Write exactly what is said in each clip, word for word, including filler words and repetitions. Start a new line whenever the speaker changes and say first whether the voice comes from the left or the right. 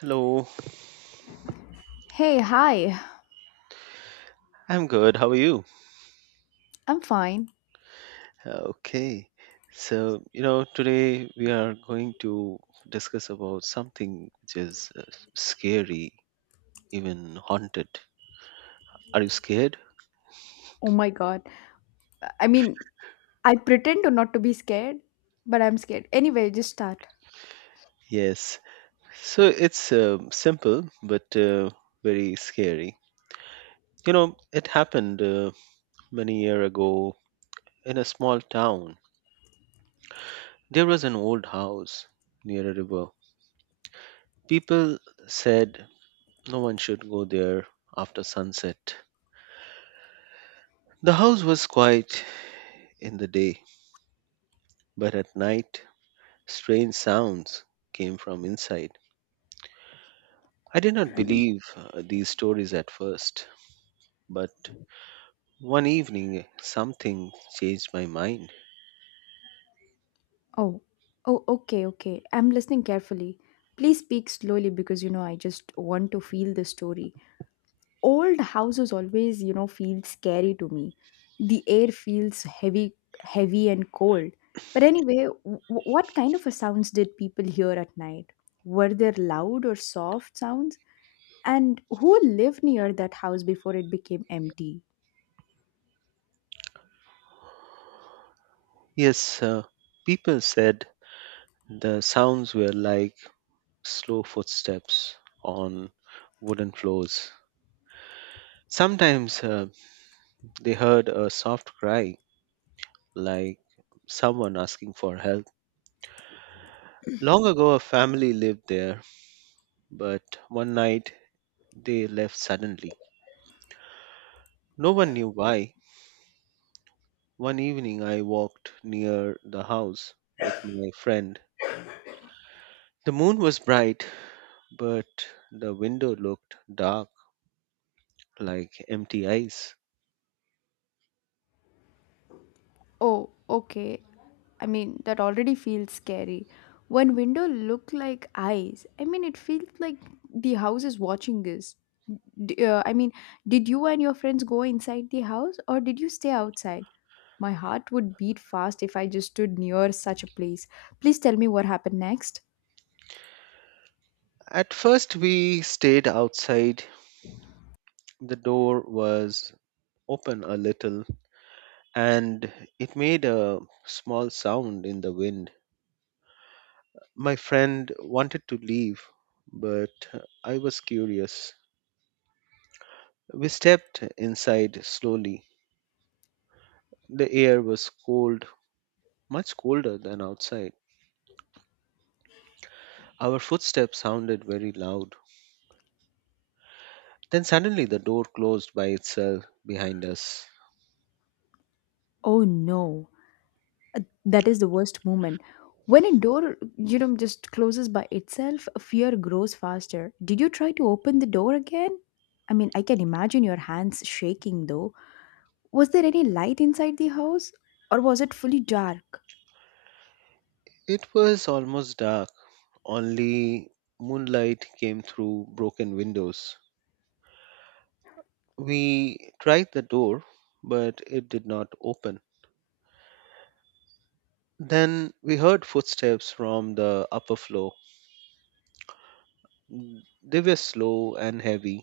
right: Hello,
left: Hey, hi.
right: I'm good. How are you?
left: I'm fine.
right: Okay. So, you know, today we are going to discuss about something which is uh, scary, even haunted. Are you scared?
left: Oh my god. I mean, I pretend to not to be scared, but I'm scared. Anyway, just start.
right: Yes. So it's uh, simple but uh, very scary. You know, it happened uh, many year ago in a small town. There was an old house near a river. People said no one should go there after sunset. The house was quiet in the day, but at night, strange sounds came from inside. I did not believe uh, these stories at first, but one evening something changed my mind.
left: Oh. Oh, okay, okay. I'm listening carefully. Please speak slowly because you know I just want to feel the story. Old houses always, you know, feel scary to me. The air feels heavy heavy and cold. But anyway, w- what kind of a sounds did people hear at night? Were there loud or soft sounds? And who lived near that house before it became empty?
right: Yes, uh, people said the sounds were like slow footsteps on wooden floors. Sometimes uh, they heard a soft cry, like someone asking for help. Long ago, a family lived there, but one night they left suddenly. No one knew why. One evening I walked near the house with my friend. The moon was bright, but the window looked dark like empty eyes.
left: Oh, okay. I mean, that already feels scary. When window look like eyes, I mean, it feels like the house is watching us. D- uh, I mean, did you and your friends go inside the house or did you stay outside? My heart would beat fast if I just stood near such a place. Please tell me what happened next.
right: At first, we stayed outside. The door was open a little and it made a small sound in the wind. My friend wanted to leave, but I was curious. We stepped inside slowly. The air was cold, much colder than outside. Our footsteps sounded very loud. Then suddenly the door closed by itself behind us.
left: Oh no. Uh, that is the worst moment. When a door, you know, just closes by itself, fear grows faster. Did you try to open the door again? I mean, I can imagine your hands shaking though. Was there any light inside the house or was it fully dark?
right: It was almost dark, only moonlight came through broken windows. We tried the door, but it did not open. Then we heard footsteps from the upper floor. They were slow and heavy,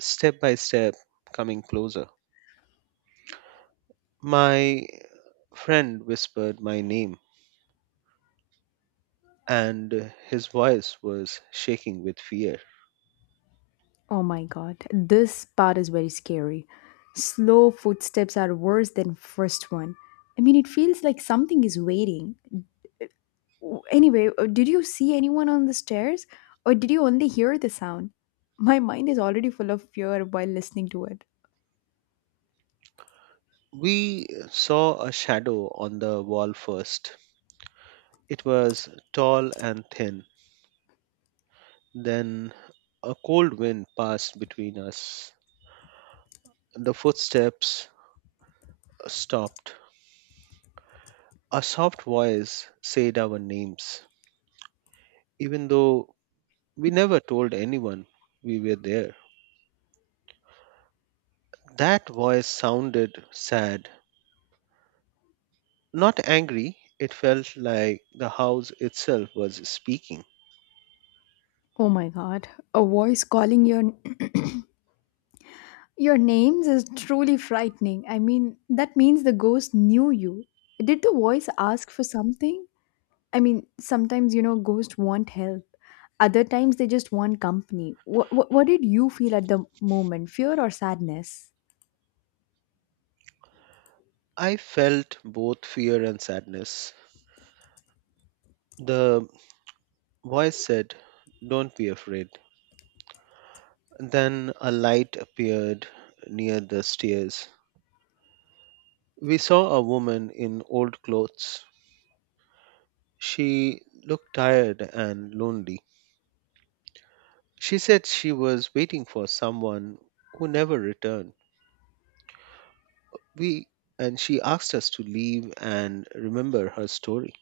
right: step by step, coming closer. My friend whispered my name, and his voice was shaking with fear.
left: Oh my god, this part is very scary. Slow footsteps are worse than first one. I mean, it feels like something is waiting. W- Anyway, uh, did you see anyone on the stairs or did you only hear the sound? My mind is already full of fear while listening to it.
right: We saw a shadow on the wall first. It was tall and thin. Then a cold wind passed between us. The footsteps stopped. A soft voice said our names, even though we never told anyone we were there. That voice sounded sad, not angry. It felt like the house itself was speaking.
left: Oh my god, a voice calling your your names is truly frightening. I mean, that means the ghost knew you. Did the voice ask for something? I mean, sometimes you know ghosts want help. Other times they just want company. What what, what did you feel at the moment? Fear or sadness?
right: I felt both fear and sadness. The voice said, "Don't be afraid." Then a light appeared near the stairs. We saw a woman in old clothes. She looked tired and lonely. She said she was waiting for someone who never returned. We, and she asked us to leave and remember her story.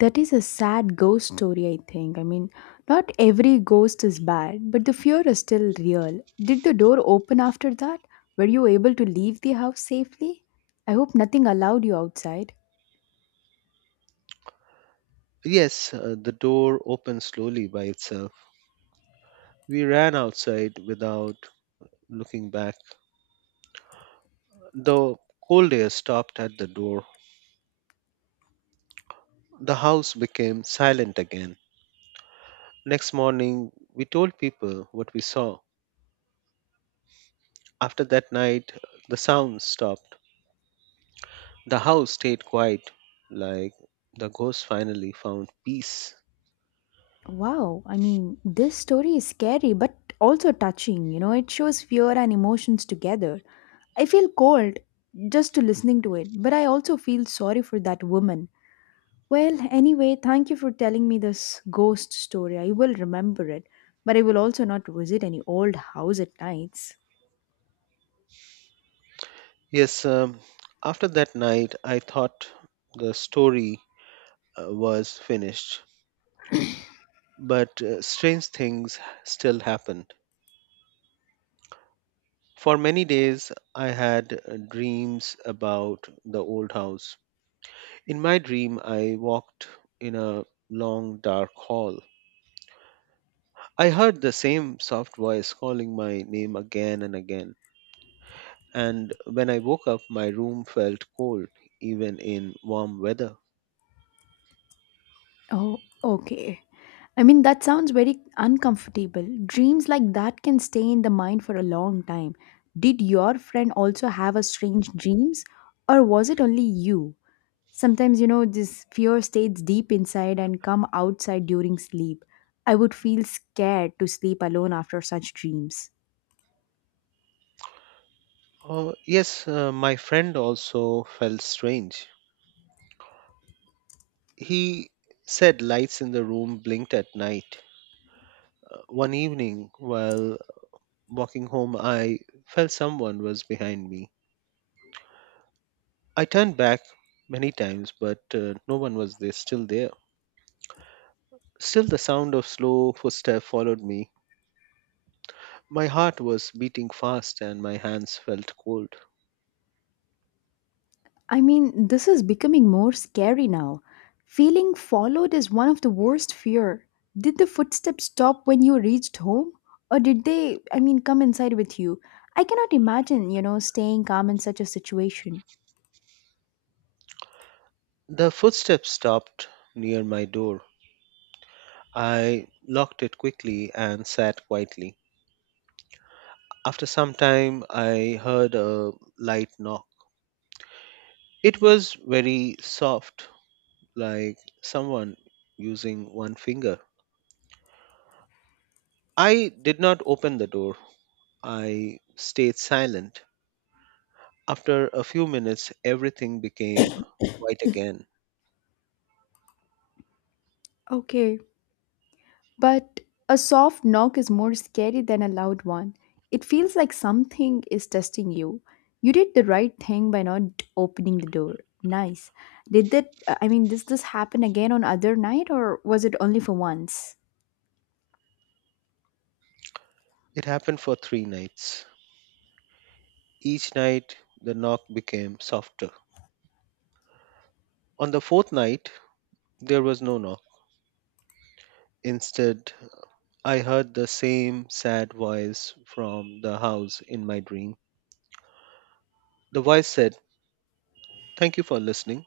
left: That is a sad ghost story, I think. I mean, not every ghost is bad, but the fear is still real. Did the door open after that? Were you able to leave the house safely? I hope nothing allowed you outside.
right: Yes, uh, the door opened slowly by itself. We ran outside without looking back. The cold air stopped at the door. The house became silent again. Next morning, we told people what we saw. After that night, the sounds stopped. The house stayed quiet, like the ghost finally found peace.
left: Wow, I mean, this story is scary but also touching. You know, it shows fear and emotions together. I feel cold just to listening to it, but I also feel sorry for that woman. Well, anyway, thank you for telling me this ghost story. I will remember it, but I will also not visit any old house at nights.
right: Yes, um, after that night, I thought the story uh, was finished, but uh, strange things still happened. For many days, I had uh, dreams about the old house. In my dream, I walked in a long dark hall. I heard the same soft voice calling my name again and again. And when I woke up, my room felt cold, even in warm weather.
left: Oh, okay. I mean, that sounds very uncomfortable. Dreams like that can stay in the mind for a long time. Did your friend also have a strange dreams or was it only you? Sometimes, you know, this fear stays deep inside and come outside during sleep. I would feel scared to sleep alone after such dreams.
right: Oh, yes, uh, my friend also felt strange. He said lights in the room blinked at night. Uh, one evening, while walking home, I felt someone was behind me. I turned back many times, but uh, no one was there, still there. Still, the sound of slow footsteps followed me. My heart was beating fast and my hands felt cold.
left: I mean, this is becoming more scary now. Feeling followed is one of the worst fear. Did the footsteps stop when you reached home or did they, I mean, come inside with you? I cannot imagine, you know, staying calm in such a situation.
right: The footsteps stopped near my door. I locked it quickly and sat quietly. After some time, I heard a light knock. It was very soft, like someone using one finger. I did not open the door. I stayed silent. After a few minutes, everything became quiet again.
left: Okay, but a soft knock is more scary than a loud one. It feels like something is testing you. You did the right thing by not opening the door. Nice. Did that I mean, does this happen again on other night or was it only for once?
right: It happened for three nights. Each night, the knock became softer. On the fourth night, there was no knock. Instead, I heard the same sad voice from the house in my dream. The voice said, "Thank you for listening."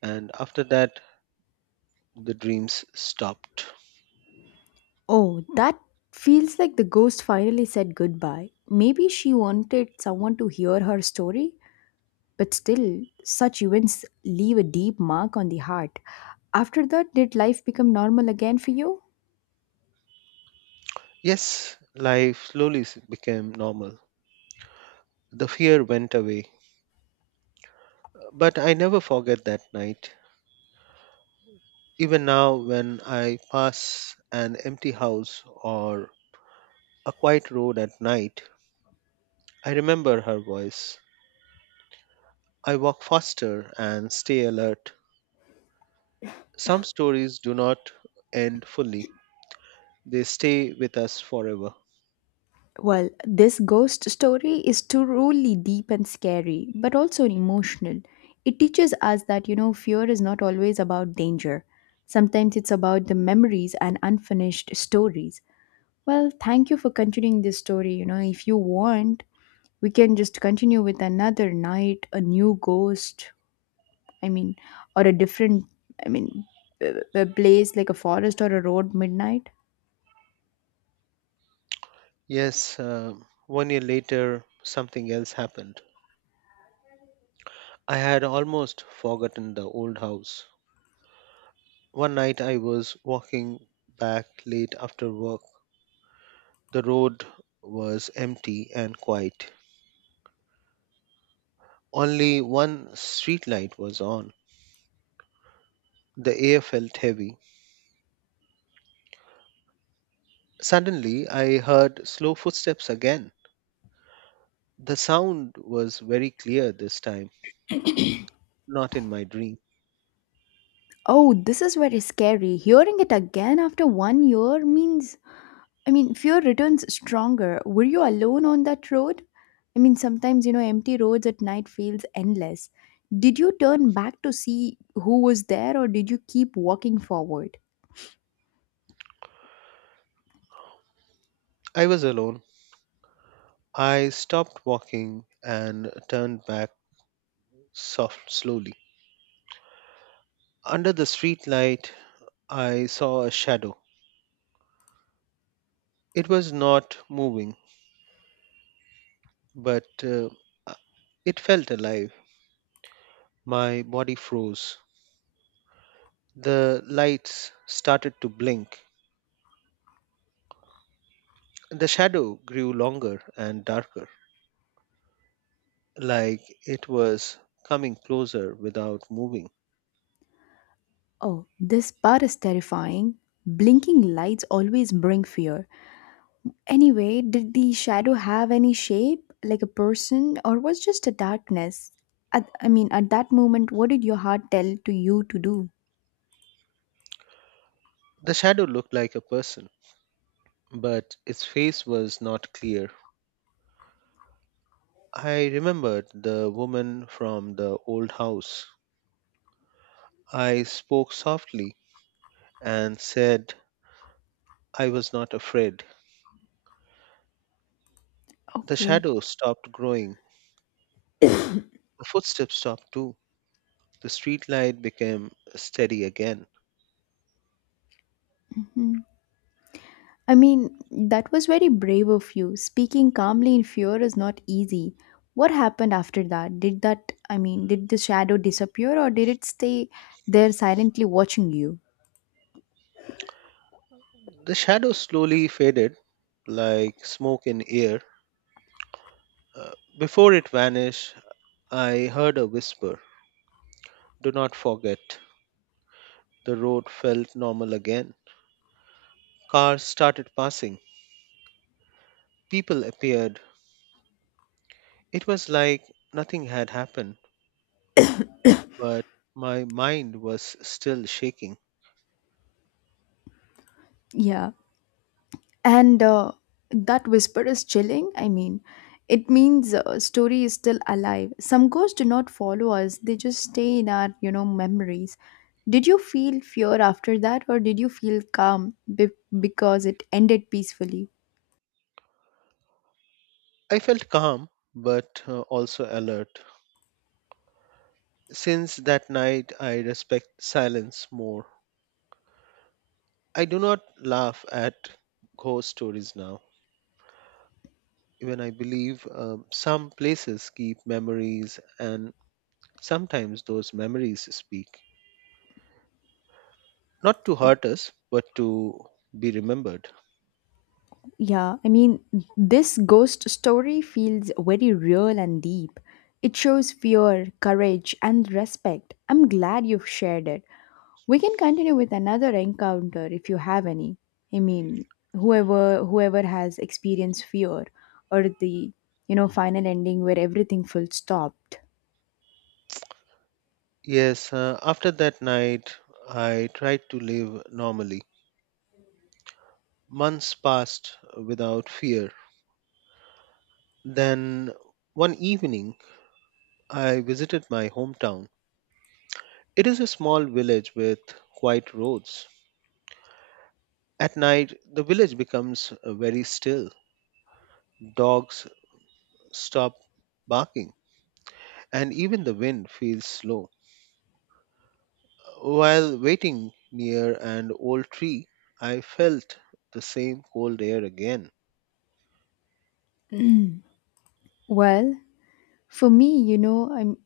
right: And after that, the dreams stopped.
left: Oh, that feels like the ghost finally said goodbye. Maybe she wanted someone to hear her story, but still, such events leave a deep mark on the heart. After that, did life become normal again for you?
right: Yes, life slowly s- became normal. The fear went away. But I never forget that night. Even now, when I pass an empty house or a quiet road at night, I remember her voice. I walk faster and stay alert. Some stories do not end fully, they stay with us forever.
left: Well, this ghost story is truly deep and scary, but also emotional. It teaches us that, you know, fear is not always about danger. Sometimes it's about the memories and unfinished stories. Well, thank you for continuing this story. You know, if you want, we can just continue with another night a new ghost i mean or a different i mean b- b- place like a forest or a road midnight.
right: Yes, um one year later, something else happened. I had almost forgotten the old house. One night I was walking back late after work. The road was empty and quiet. Only one street light was on. The air felt heavy. Suddenly, I heard slow footsteps again. The sound was very clear this time, not in my dream.
left: Oh, this is very scary. Hearing it again after one year means, I mean, fear returns stronger. Were you alone on that road? I mean, sometimes, you know, empty roads at night feels endless. Did you turn back to see who was there or did you keep walking forward?
right: I was alone. I stopped walking and turned back soft, slowly. Under the street light, I saw a shadow. It was not moving, but uh, uh, it felt alive. My body froze. The lights started to blink. The shadow grew longer and darker, like it was coming closer without moving.
left: Oh, this part is terrifying. Blinking lights always bring fear. Anyway, did the shadow have any shape, like a person, or was just a darkness? At, I mean, at that moment, what did your heart tell to you to do?
right: The shadow looked like a person, but its face was not clear. I remembered the woman from the old house. I spoke softly and said I was not afraid. The
left: Okay.
right: shadow stopped growing. The footsteps stopped too. The street light became steady again.
left: Mhm. I mean, that was very brave of you. Speaking calmly in fear is not easy. What happened after that? Did that, I mean, did the shadow disappear or did it stay there silently watching you?
right: The shadow slowly faded like smoke in air. Uh, Before it vanished, I heard a whisper. "Do not forget." The road felt normal again. Cars started passing, people appeared. It was like nothing had happened, but my mind was still shaking.
left: Yeah. And uh, that whisper is chilling. I mean, it means uh, story is still alive. Some ghosts do not follow us; they just stay in our, you know, memories. Did you feel fear after that, or did you feel calm be- because it ended peacefully?
right: I felt calm, but uh, also alert. Since that night, I respect silence more. I do not laugh at ghost stories now. Even I believe um, some places keep memories, and sometimes those memories speak. Not to
left: Oh,
right: hurt us, but to be remembered.
left: yeah, I mean, this ghost story feels very real and deep. It shows fear, courage, and respect. I'm glad you've shared it. We can continue with another encounter if you have any. I mean, whoever whoever has experienced fear or the you know final ending where everything full stopped.
right: Yes, uh, after that night, I tried to live normally. Months passed without fear. Then one evening, I visited my hometown. It is a small village with quiet roads. At night, the village becomes uh, very still. Dogs stop barking, and even the wind feels slow. While waiting near an old tree, I felt the same cold air again.
left: Well, for me, you know, I'm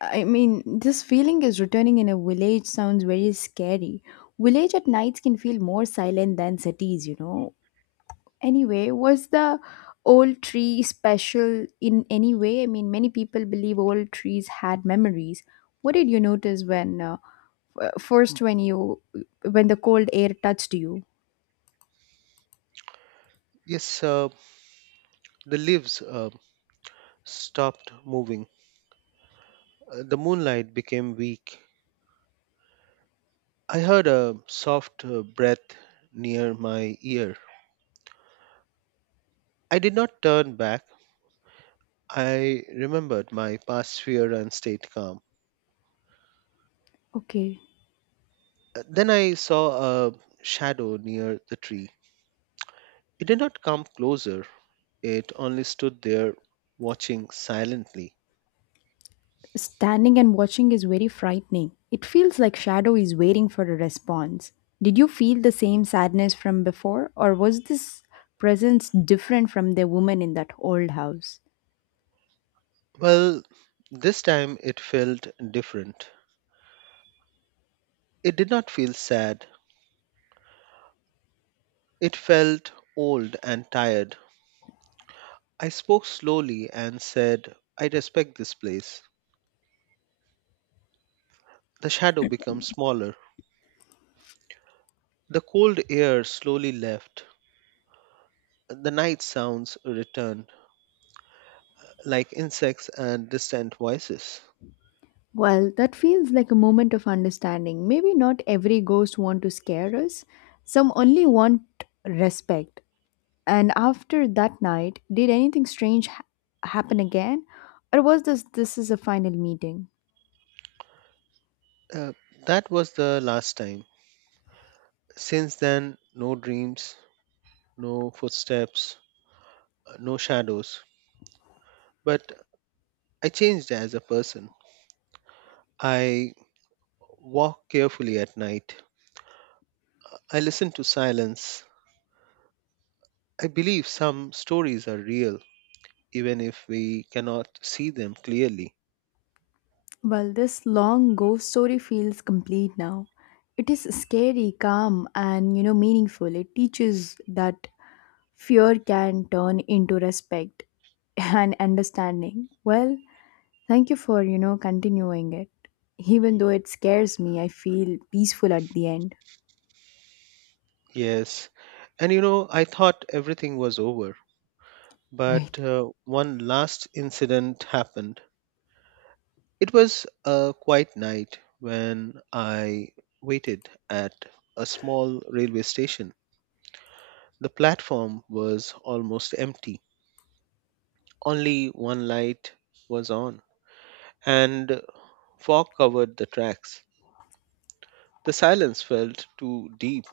left: I mean, this feeling is returning in a village sounds very scary. Village at nights can feel more silent than cities, you know. Anyway, was the old tree special in any way? I mean, many people believe old trees had memories. What did you notice when uh, uh, first when you when the cold air touched you?
right: Yes, uh, the leaves uh, stopped moving. Uh, the moonlight became weak. I heard a soft uh, breath near my ear. I did not turn back. I remembered my past fear and stayed calm.
left: Okay.
right: Uh, Then I saw a shadow near the tree. It did not come closer, it only stood there watching silently.
left: Standing and watching is very frightening. It feels like shadow is waiting for a response. Did you feel the same sadness from before or was this presence different from the woman in that old house?
right: Well, this time it felt different. It did not feel sad. It felt old and tired. I spoke slowly and said, "I respect this place." The shadow becomes smaller. The cold air slowly left. The night sounds returned, like insects and distant voices.
left: Well, that feels like a moment of understanding. Maybe not every ghost want to scare us. Some only want respect. And after that night, did anything strange ha- happen again, or was this this is a final meeting?
right: Uh, that was the last time. Since then, no dreams, no footsteps, no shadows. But I changed as a person. I walk carefully at night. I listen to silence. I believe some stories are real, even if we cannot see them clearly.
left: Well, this long ghost story feels complete now. It is scary, calm, and you know meaningful. It teaches that fear can turn into respect and understanding. Well, thank you for, you know, continuing it. Even though it scares me, I feel peaceful at the end.
right: Yes, and you know, I thought everything was over, but
left: Wait.
right: uh, one last incident happened. It was a quiet night when I waited at a small railway station. The platform was almost empty, only one light was on, and fog covered the tracks. The silence felt too deep.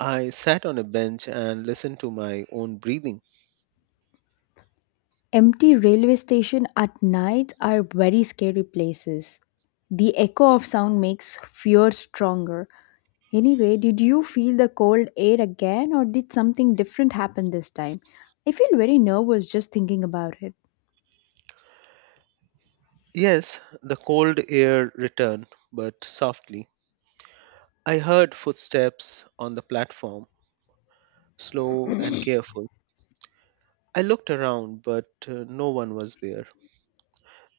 right: I sat on a bench and listened to my own breathing.
left: Empty railway station at night are very scary places. The echo of sound makes fear stronger. Anyway, did you feel the cold air again or did something different happen this time? I feel very nervous just thinking about it.
right: Yes, the cold air returned, but softly. I heard footsteps on the platform, slow and careful. I looked around, but uh, no one was there.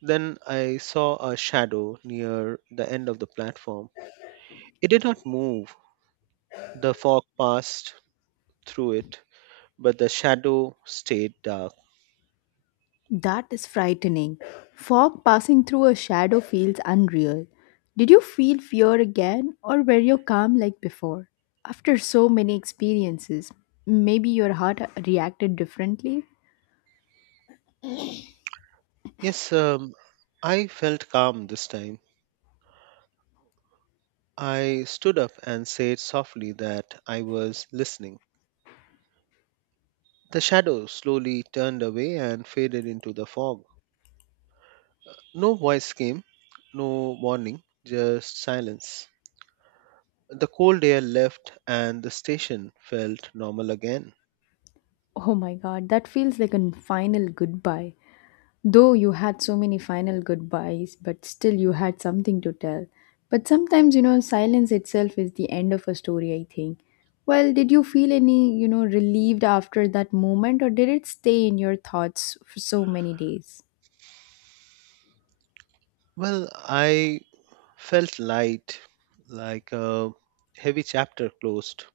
right: Then I saw a shadow near the end of the platform. It did not move. The fog passed through it, but the shadow stayed dark.
left: That is frightening. Fog passing through a shadow feels unreal. Did you feel fear again, or were you calm like before? After so many experiences, maybe your heart reacted differently?
right: Yes, um, I felt calm this time. I stood up and said softly that I was listening. The shadow slowly turned away and faded into the fog. No voice came, no warning, just silence. The cold air left and the station felt normal again.
left: Oh my god, that feels like a final goodbye. Though you had so many final goodbyes, but still you had something to tell. But sometimes, you know, silence itself is the end of a story, I think. Well, did you feel any, you know, relieved after that moment, or did it stay in your thoughts for so many days?
right: Well, I felt light, like a heavy chapter closed.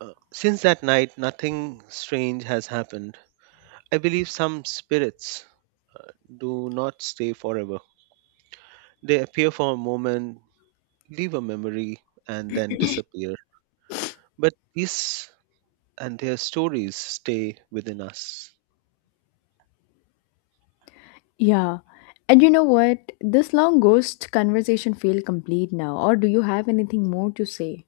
right: Uh, since that night, nothing strange has happened. I believe some spirits do not stay forever. They appear for a moment, leave a memory, and then disappear. But these and their stories stay within us.
left: Yeah. And you know what? This long ghost conversation feel complete now, or do you have anything more to say?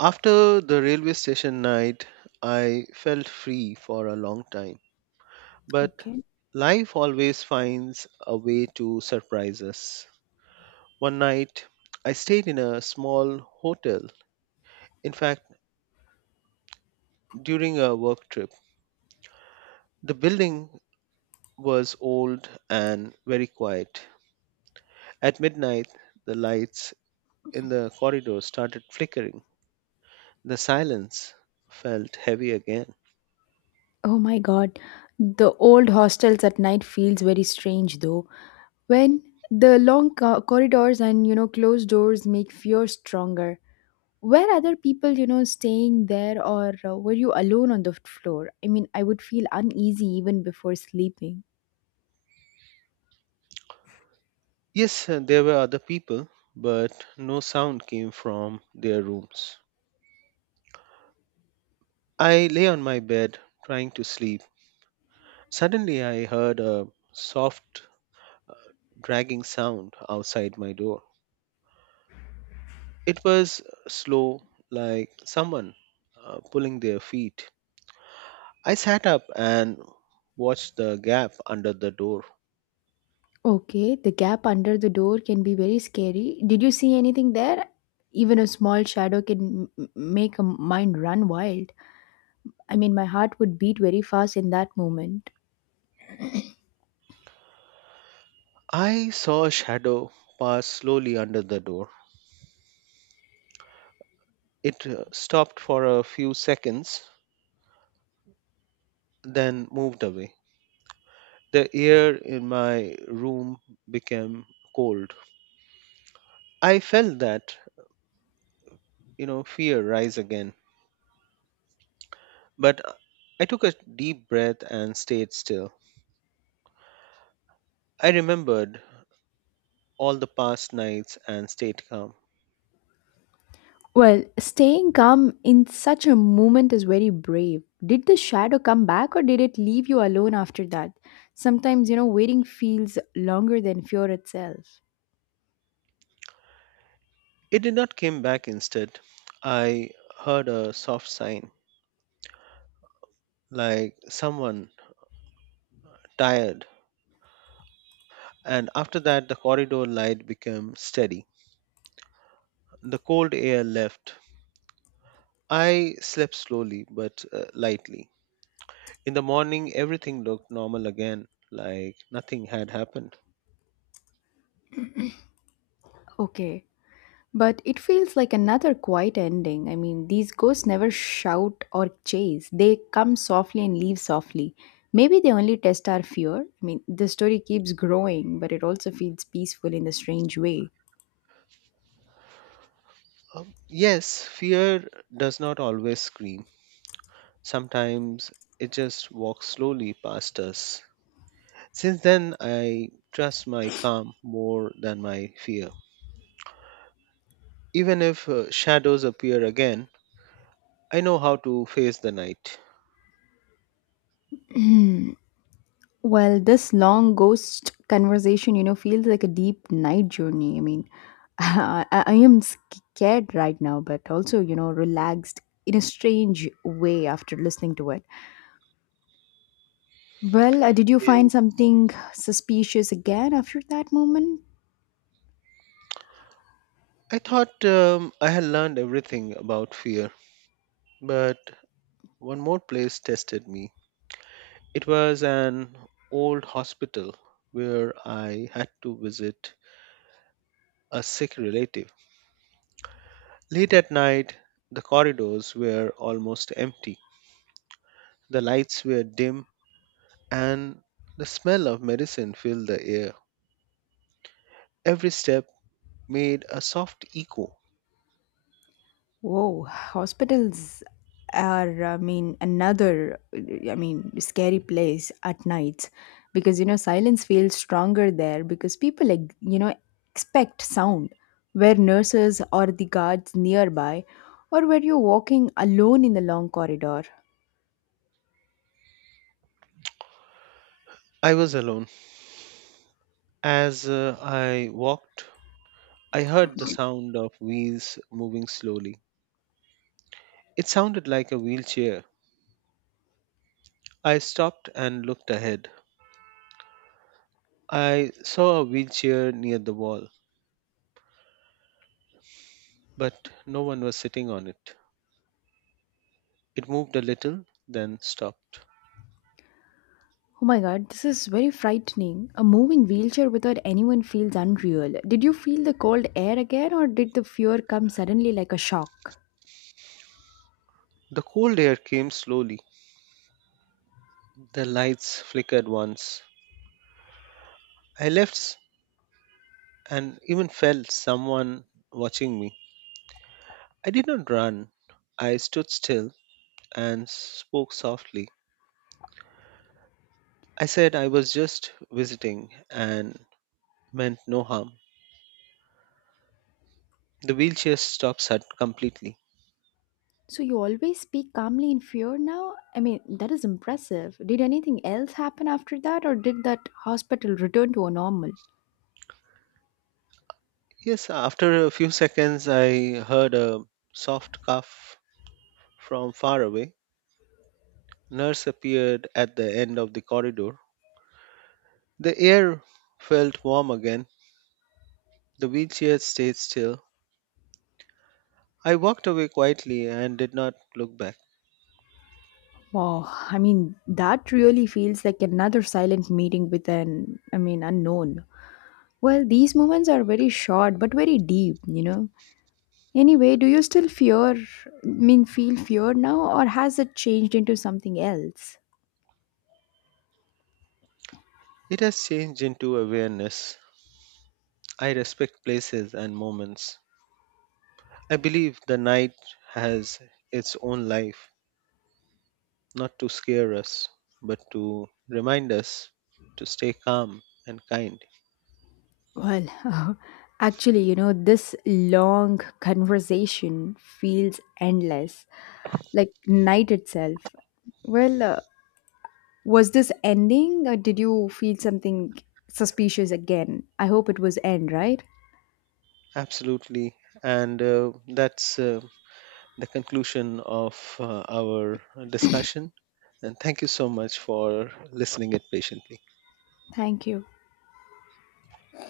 right: After the railway station night, I felt free for a long time. But
left: Okay.
right: life always finds a way to surprise us. One night, I stayed in a small hotel. In fact, during a work trip, the building was old and very quiet. At midnight, the lights in the corridor started flickering. The silence felt heavy again.
left: Oh my god, the old hostels at night feels very strange though. When the long co- corridors and you know closed doors make fear stronger. Were other people you know staying there or uh, were you alone on the f- floor? I mean, I would feel uneasy even before sleeping.
right: Yes, uh, there were other people, but no sound came from their rooms. I lay on my bed trying to sleep. Suddenly, I heard a soft, dragging sound outside my door. It was slow, like someone uh, pulling their feet. I sat up and watched the gap under the door.
left: Okay, the gap under the door can be very scary. Did you see anything there? Even a small shadow can m- m- make a mind run wild. I mean, my heart would beat very fast in that moment.
right: I saw a shadow pass slowly under the door. It uh, stopped for a few seconds, then moved away. The air in my room became cold. I felt that, you know, fear rise again, but I took a deep breath and stayed still. I remembered all the past nights and stayed calm.
left: Well, staying calm in such a moment is very brave. Did the shadow come back or did it leave you alone after that? Sometimes, you know, waiting feels longer than fear itself.
right: It did not come back instead. I heard a soft sign, like someone tired, and after that, the corridor light became steady. The cold air left. I slept slowly but uh, lightly. In the morning, everything looked normal again, like nothing had happened.
left: Okay. But it feels like another quiet ending. I mean, these ghosts never shout or chase. They come softly and leave softly. Maybe they only test our fear. I mean, the story keeps growing, but it also feels peaceful in a strange way.
right: Um, yes, fear does not always scream. Sometimes it just walks slowly past us. Since then, I trust my calm more than my fear. Even if uh, shadows appear again, I know how to face the night.
left: Well, this long ghost conversation, you know, feels like a deep night journey. I mean, I, I am scared right now, but also, you know, relaxed in a strange way after listening to it. Well, uh, did you
right: Yes.
left: find something suspicious again after that moment?
right: I thought um, I had learned everything about fear, but one more place tested me. It was an old hospital where I had to visit a sick relative. Late at night, the corridors were almost empty. The lights were dim and the smell of medicine filled the air. Every step made a soft echo.
left: Whoa, hospitals are, I mean, another, I mean, scary place at night because, you know, silence feels stronger there because people, like, you know, expect sound where nurses or the guards nearby or where you're walking alone in the long corridor.
right: I was alone. As uh, I walked, I heard the sound of wheels moving slowly. It sounded like a wheelchair. I stopped and looked ahead. I saw a wheelchair near the wall, but no one was sitting on it. It moved a little, then stopped.
left: Oh my god, this is very frightening. A moving wheelchair without anyone feels unreal. Did you feel the cold air again or did the fear come suddenly like a shock?
right: The cold air came slowly. The lights flickered once. I left and even felt someone watching me. I did not run. I stood still and spoke softly. I said I was just visiting and meant no harm. The wheelchair stopped sud- completely.
left: So you always speak calmly in fear now? I mean, that is impressive. Did anything else happen after that, or did that hospital return to a normal?
right: Yes, after a few seconds, I heard a soft cough from far away. Nurse appeared at the end of the corridor. The air felt warm again. The wheelchair stayed still. I walked away quietly and did not look back.
left: Wow, I mean, that really feels like another silent meeting with an, I mean, unknown. Well, these moments are very short but very deep, you know. Anyway, do you still fear, I mean, feel fear now, or has it changed into something else?
right: It has changed into awareness. I respect places and moments. I believe the night has its own life, not to scare us, but to remind us to stay calm and kind.
left: Well, actually, you know, this long conversation feels endless, like night itself. Well, uh, was this ending or did you feel something suspicious again? I hope it was end, right?
right: Absolutely. And uh, that's. Uh, the conclusion of uh, our discussion. And thank you so much for listening it patiently.
left: Thank you.